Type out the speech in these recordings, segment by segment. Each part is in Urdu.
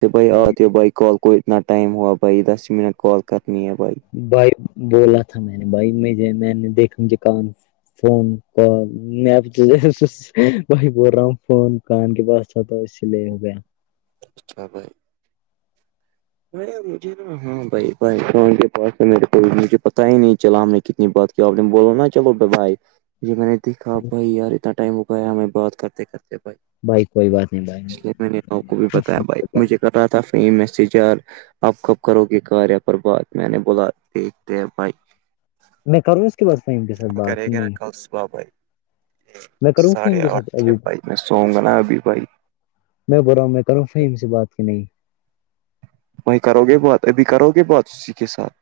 کہ بھئی ہاں آؤتی ہی بائی کال کوئی اتنا ائم ہوا بھائی دس ہی منٹ کال کرنی بھائی بھائی بولا تھا میں نے بھائی میںھے میں نے دیکھا مجھے کان فون ک مپ وہی بول رہا ہوں فون کان کے پاس تھا تو اس لیے ہو گیا اچھا ب وہی ابھی زیرو ہاں بھائی بھائی کے پاس ہے میرے کو مجھے پتا ہی نہیں چلا میں کتنی بات اپ نے بولو نا چلو بایء ج میں نے دیکھا بھائی یار اتنا ٹائم ہوگایا ہمیں بات کرتے کرتے بھائی بھائی کوئی بات نہیں بھائی اس لیے میں نے آپ کو بھی بتایا بھائی مجھے کر رہا تھا فہیم میسج یار اب کب کرو گے کاریا پر بات میں نے بولا دیکھتے ہیں بھائی میں کروں اس کے بعد فہیم کے ساتھ ہم بات کرے کہ گے نا نہیں کل صبح بھائی میں کروں ساڑھے فہیم آٹھ ساتھ کے ابھی بھائی میں سو گا نا ابھی بھائی میں بول رہا ہوں میں کروں فیم سے بات کی نہیں وہیں کرو گے بات ابھی کرو گے بات اسی کے ساتھ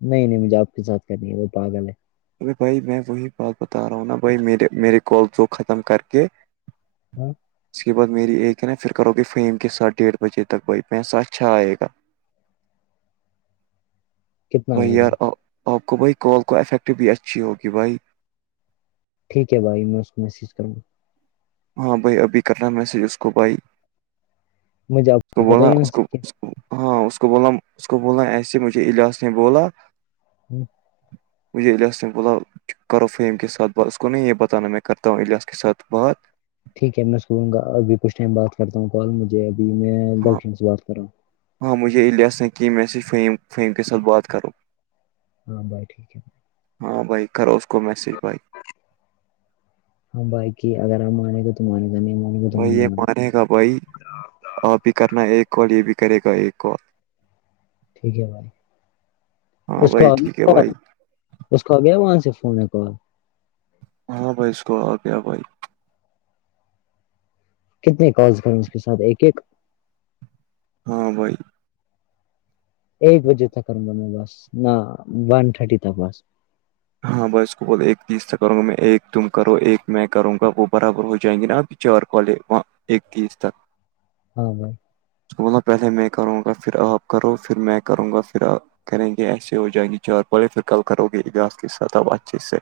نہیں نہیں مجھے آپ کے ساتھ کرنی ہے وہ پاگل ہے ار بھائی میں وہی بات بتا رہا ہوں نا بھائی میرے میرے کالز ختم کر کے ہوں اس کے بعد میری ایک ہے نا پھر کرو گے فیم کےاتھ ڈیڑھ بجے تک بھائی پیسہ اچھا آئے گا کتنا بھائی آئے گا یار آپ کو بھائی کال کو افیکٹ بھی اچھی ہوگی بھائی ٹھیک ہے بھائی میں اس کو میسیج کروں گا ہاں بھائی ابھی کرنا ہے میسج اس کو بھائی مجھے اس آپ کو پتا بولنا یہاں اس کو سے کیا ہاں اس کو بولا اس کو بولا ایسے مجھے الاس نے بولا ہوں مجھے الیاس نہیں بولا کرو فیم کے ساتھ بات اس کو نہیں یہ بتانا میں کرتا ہوں الیاس کے ساتھ بات ٹھیک ہے میں سوں گا ابھی کچھ ٹائم بات کرتا ہوں کال مجھے ابھی میں ہاں دن سے بات کر رہا ہوں ہاں مجھے یہ الیاس نے کہ میں سے فہیم فہیم کے ساتھ بات کروں ہاں بھائی ٹھیک ہے ب ہاں بھائی کرو اس کو میسج بھائی ہاں بائی ٹھیک اگر ہم مانے گا تو مانے گا تو نہیں مانے گے ہم بھائی یہ مانیں گے مانے گا بھائی آپ بھی کرنا ایک کال یہ بھی کرے گا ایک کال ٹھیک ہے بھائی ہاں اس بھائی کا ٹھیک ہے بھائی اس کو آ گیا وہاں سے فون یا کال ہاں بھائی اس کو آ گیا بھائی کتنے کالس کریں اس کے ساتھ ایک ایک ہاں بھائی ایک بجے تک کروں گا میں بس نہ ون تھرٹی تک بس ہاں بھائی اس کو بول ایک چیز سے کروں گا میں ایک تم کرو ایک میں کروں گا وہ برابر ہو جائیں گی نا ابھی چار کالے وہ ایک تس تک ہاں بھائی اس بولنا پہلے میں کروں گا پھر آپ کرو پھر میں کروں گا پھر آپ کریں گے ایسے ہو جائیں گے چار پھر کل کرو گے اجاز کے ساتھ آپ اچھے سے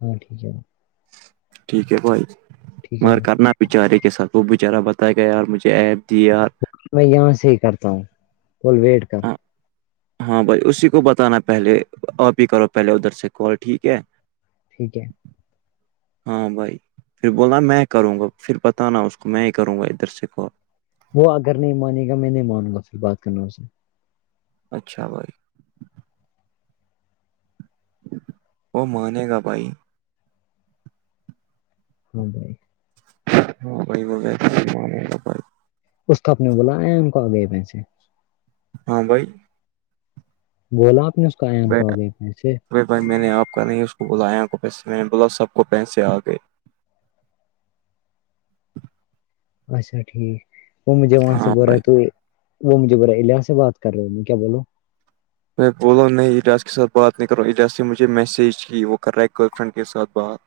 ہاں ٹھیک ہے ٹھیک ہے بھائی ٹھیک ہے مگر بھائی، کرنا بچارے کے ساتھ وہ بچارا بتائے گا یار مجھے ایپ دی یار اس کو بول میں یہاں سے ہی کرتا ہوں ویٹ کر ہاں بھائی اسی کو بتانا پہلے آپ ہی کرو پہلے ادھر سے کال ٹھیک ہے ٹھیک ہے ہاں بھائی پھر بولنا میں کروں گا پھر بتانا اس کو میں ہی کروں گا ادھر سے کال وہ اگر نہیں مانے گا میں نہیں مانوں گا پھر بات کرنا اسے اچھا بھائی وہ مانے گا بھائی ہاں بھائی ہاں بھائی وہ گیا تھا استاپنے بوللا ایم کو آگے پہسے ہاں بھائی بولا آپ نے اس کا آیام کہو گے کیسے ارے بھائی میں نے آپ کا نہیں اس کو بولا دیان کو پیسے میں نے بولا سب کو پیسے آ گئے اچھا ٹھیک وہ مجھے وہاں سے ہاں بول رہا ہے بھائی تو وہ مجھے بول رہا الیاس سے بات کرو میں کیا بولوں بھائی بولو نہیں الیاس کے ساتھ بات نہیں کر رہ ہوں الیاس نے مجھے میسیج کی وہ کر رہا ہے گرل فرینڈ کے ساتھ بات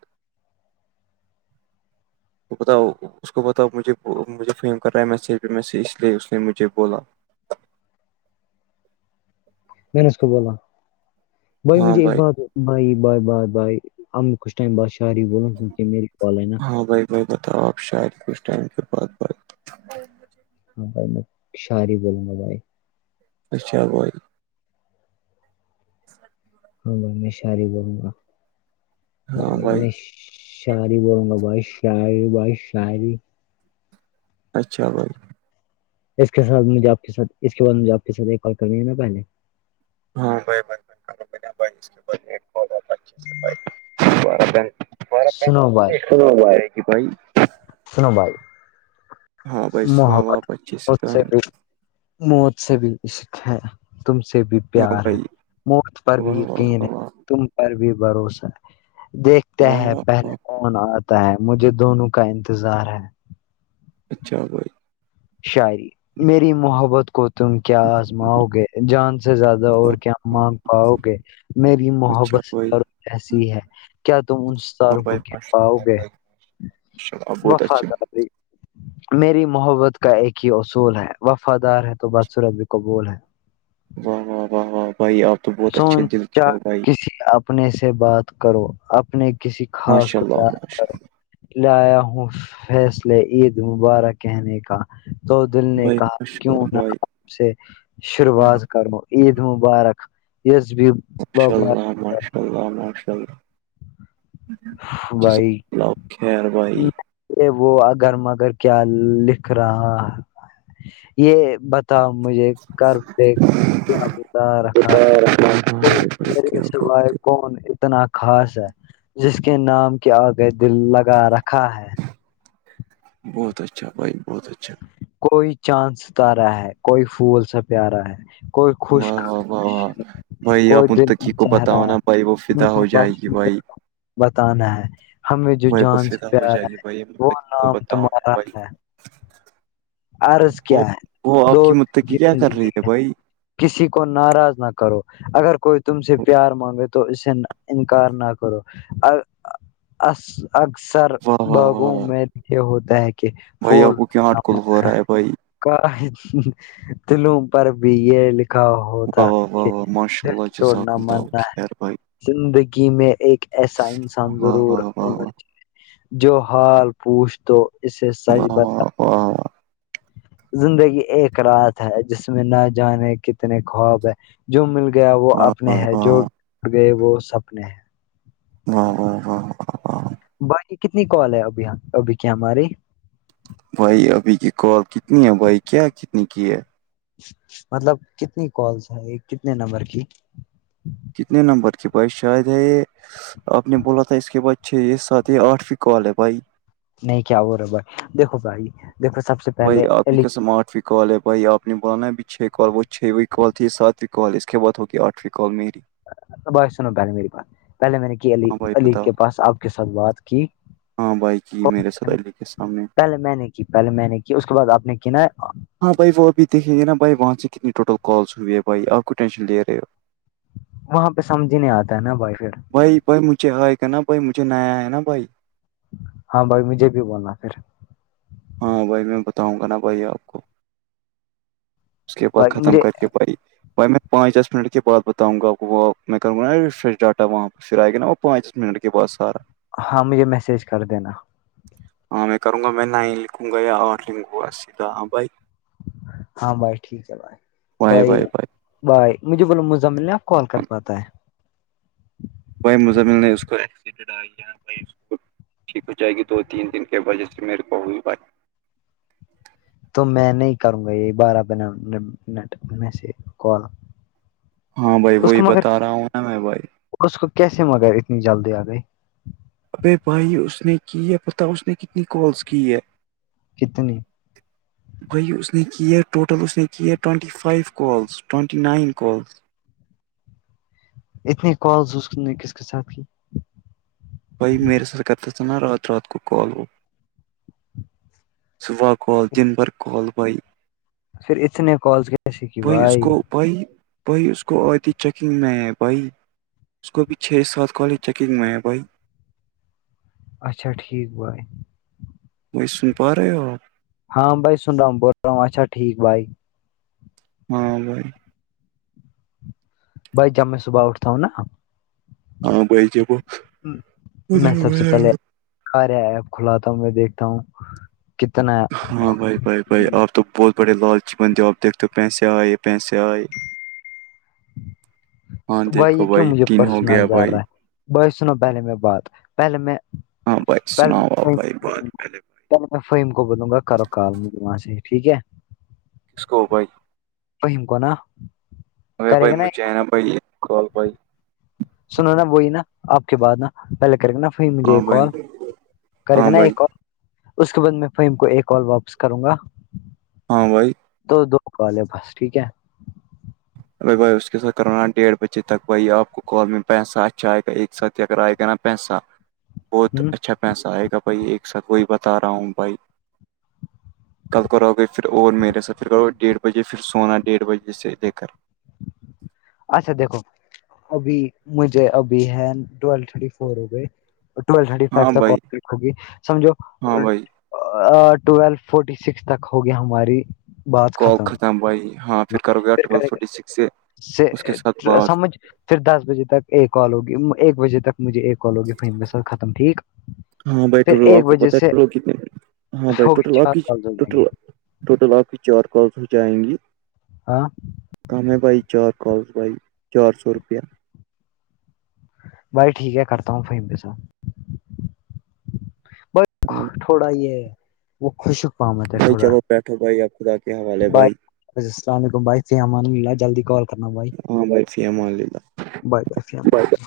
بتاؤ اس کو بتاؤ مجھے مجھے فہیم کر رہا ہے میسج اس لیے اس نے مجھے بولا میں نے اس کو بولا بھائی مجھے ایک بات بائے بائے بائے بائے ہم کچھ ٹائم بعد شاعری بولو یہ میری کال ہے نا میں بتاؤ آپ شاید کچھ ٹائم کے بعد بھائی ہاں بھائی میں شاعری بولوں گا بھائی اچھا بھائی ہاں بھائی میں شاعری بولوں گا بھائی میں شعر ہی بولوں گا بھائی شاعری بھائی شاعری اچھا بھائی اس کے ساتھ مجھے آپ ساتھ اس کے بعد مجھے آپ کے ساتھ ایک کال کرنی ہے نا پہلے [inaudible] سنو بھائی [inaudible] سنو بھائی ہاں بھائی سناؤ محبت آپ اچھے موت سے کہانی بھی موت سے بھی عشق ہے تم سے بھی ہاں پیار ہے بھائی مفت پر بھی واہ واہ یقین ہے واہ واہ تم پر بھی بھروسہ ہے دیکھتے واہ ہیں واہ پہلے واہ کون آتا ہے مجھے دونوں کا انتظار ہے اچھا بھائی شاعری میری محبت کو تم کیا آزماؤ گے جان سے زیادہ اور واہ کیا واہ، مانگ پاؤ گے میری اچھا محبت بھائی ایسی ہے کیا تم ان ہاں ساروں کو بھائی کہہ ماشاء پاؤ اللہ گے بھائی بہت اچھے ہیں وفاداری میری محبت کا ایک ہی اصول ہے وفادار ہے تو بس رب بھی قبول ہے واہ واہ واہ واہ بھائی آب سوچا کسی اپنے سے بات کرو اپنے کسی خاص ماشاء کو اللہ یاد ماشاء کرو لایا ہوں فیصلے عید مبارک کہنے کا تو دل اللہ نے بھائی کہا ماشاء کیوں اللہ نہ بھائی سے شروعات کرو عید مبارک بھی ماشاء بابا اللہ ماشاء اللہ ماشاء ال بھائی بھائی ہ یہ وہ اگر مگر کیا لکھ رہا یہ ب تھا مجھے گھر پہ کیا بتا رکھا بتا رحمان ہے ہاں جی بھائی میرے کیا سوائے بات کون اتنا خاص ہے جس کے نام کے آگئے دل لگا رکھا ہے بہت اچھا بھائی بہت اچھا کوئی چاند ستارا ہے کوئی پھول سا پیارا ہے کوئی خوش واہ واہ واہ ک واہ بھائی کوئی آپ دل کا متقی کو چہرا بتاؤ نا بھائی وہ ہے فدا ہو جائے گی بھائی بتانا ہے ہمیں جو بھائی وہ جان سے فدا ہو پیارا جائے گی ہے بھائی وہ متقی کو نام بتاؤ نا تمہارا بھائی ہے عرض کیا وہ ہے وہ آپ دو کی متقی کیا کر زگی رہی ہے بھائی کسی کو ناراض نہ کرو اگر کوئی تم سے پیار مانگے تو اس سے انکار نہ کرو اکثر واہ واہ واہ باغوں واہ میں یہ ہوتا ہے کہ ک پھول ہورہا ہے بھائی کا ہے دلوں پر بھی یہ لکھتا ہے کاا ہوتا واہ واہ واہ کہ واہ ماشاء دل اللہ توڑنا جزاک اللہ مننا خیر بھائی زندگی میں ایک ایسا انسان واہ ضرور واہ واہ ہونا واہ چاہیے جو حال پوچھ تو اسے سچ بتا واہ واہ واہ زندگی ایک رات ہے جس میں نہ جانے کتنے خواب ہے جو مل گیا وہ واہ اپنے واہ ہے جو واہ ٹوٹ گئے وہ سپنے ہیں واہ واہ واہ واہ واہ باقی کتنی کال ہے ابھی ابھی کیا ہماری بھائی ابھی کی کال کتنی ہے بھائی کیا کتنی کی ہے مطلب کتنی کالس ہے کتنے نمبر کی کتنے نمبر کی بائی شاید ہے یہ آپ نے بولا تھا اس کے بعد چھ یہ سات یہ آٹھ ف کال ہے بھائی نہیں کیا وہ رہا بھائی دیکھو بھائی د یکھو سب سے بھائی پہلے آپ کی علی قسم آج ہی کال ہے بھائی آپ نے بولانا ابھی چھ کال وہ چھ و کال تھی ساتویں کال اس کے بعد ہوگئی آٹویں کال میری بات سنو [unintelligible] پہلے میں نے کی علی ہاں بھائی علی بتاؤ کے پاس آپ کے ساتھ بات کی ہاں بھائی ک میرے ساتھ علی کے سامنے پہلے میں نے کی پہلے میں نے کی اس کے بعد آپ نے کی نا ہاں بھائی وہ ابھی دیکھیں گے نا بھائی وہاں سے کتنی ٹوٹل کالس ہوئے ہے بھائی آپ کیوں ٹینشن لے رہ ہو وہاں پہ سمجھ ہی نہیں آتا ہے نا وایفای پھر بھائی بھائی مجھے آئے گ نا بھائی مجھے نیا ہے نا بھائی ہاں بھائی مجھے بھی بولنا پھر ہاں بھائی میں بتاؤں گا نا بھائی آپ کو اس کے بعد بھائی ختم مجھے کر کے پائی بھائی میں پانچ دس منٹ کے بع بتاؤں گا آپ کو وہ میں کروں گ نا ریفریش ڈاٹا وہاں پھر آئے گا نا پانچ منٹ کے بعد سارا ہاں مجھے میسج کر دینا ہاں میں کروں گا میں نین لکھوں گیا یا آٹھ لکھوں گا سیدھا ہ بھائی ہاں بھائی ٹھیک ہے بھائی بھائی بھائی مجھے بولو مزمل نے اب کال کر پاتا ہے بھائی مزمل نے اسکو [unintelligible] ٹھیک ہو جائے گی دو تین دن کے وجہ سے میرے کو ہوئی بات تو میں نہیں کروں گا یہ بارہ بہ منٹ میں سے کال ہاں بھائی اس وہی کو مگر بتا رہا ہوں نا میں بھائی اس کو کیسے مگر اتنی جلدی آ گئی ابے بھائی اس نے کی ہے پت اس نے کتنی کالس کی ہے کتنی [inaudible] وہی اس نے کی ہے ٹوٹل اس نے کی ہے twenty five calls twenty nine calls اتنی کالز اس نے کس کے ساتھ کی بھائی میرے سات کرتا تھا نا رات رات کو کال وہ صوا کال دن بھر کال بھائی پھر اتنے کالز کیسے کی اس بھائی کو بھائی بھائی اس کو آدی چیکنگ میں ہے بھائی اس کو ابھی چھ سات کالز چیکنگ میں ہے بھائی اچھا ٹھیک بھائی وہی سن پا رہے ہو اپ ہاں بھائی سن رہا ہوں بول رہا ہوں اچھا ٹھیک بھائی ہاں بھائی بھائی جب میں صبح اٹھتا ہوں نا ہاں بھائی ٹھیک ہوں [unintelligible] اارے ایپ کھلاتا ہوں میں دیکھتا ہوں کتنا ہاں بھائی بھائی بھائی آپ تو بہت بڑے لالچی بندے ہو آپ دیکھتے ہو پیسے آئے پیسے آئے ہاں دیکھو یہ کیوں بھائی مجھے ٹین ہو گیا پرسنل جا بھائی رہا ہے بھائی سنو پہلے میں بات پہلے میں ہاں بھائی پہلے سناؤ میں آپ فہیم بھائی بات پہلے پہلے میں فہیم کو بولوں گا کرو کال میجھے وہاں سے ٹھیک ہے کس کو بھائی فہم کونا ارے بھائی مجھے ہے نا بھائی کال بھائی سنو نا وہی نا آپ کے بات نا پہلے کرے گا نا پھر مجھے فہیم ہاں ایک بھائی کال کرے گا ہاں نا بھائی ایک کال اس کے بعد میں فہیم کو ایک کال واپس کروں گا ہاں بھائی دو دو کال ہے بس ٹھیک ہے بائی بھائی اس کے ساتھ کروانا ڈیھ بجے تک بھائی آپ کو کال میں پیسہ اچھا ائے گا ساتھ ہی اگر ائے گا نہ پیسہ بہت ہ اچھا پیسا آئے گا بھائی ایک سا تھ وہی بتا رہا ہوں بھائی کل کراؤ گے پھر اور میرے ساتھ پھر ڈیڑھ بجے پھر سونا ڈیڑھ بجے سے لے کر اچھا دیکھو ابھی مجھے ابھی ہے ٹویل تھرٹی فور ہو گئے ٹول تھرٹی فو ہاں تک بھائی کال ہوگی سمجھو ہاں بھائی ٹویلو ٹھرٹی سکس تک ہوگی ہماری کال ختم بھائی ہاں پھر کرو گیا ٹویل کرے گا فورٹی سکس سے اس کے ساتھ بعد سمجھ پھر دس بجے تک ایک کال ہوگی ایک بجے تک مجھے ایک کال ہوگی ف سر ختم ٹھیک ہاں بھائی پھر ٹوٹل ایک آپ کو بجے پتا ہے سے ٹوٹل کتنے ہاں بھائی ہوگی ٹوٹل آپ چار کی کالز ہو جائیں ٹوٹل گے ٹوٹل آپ کی چار کالس ہو جائیں گی ہاں کام ہے بھائی چار کالس بھائی چار سو روپیہ بھائی ٹھیک ہے کرتا ہوں ف فہیم کے ساتھ ہاں تھوڑا یہ وہ خوشک ہے بھائی تھوڑا چلو بیٹھو بھائی آپ خدا کے حوالے بائے بھائی السلام علیکم بھائیا فی امن اللہ جلدی کال کرنا بھائی ہاں بھائی فی امان اللہ باے باے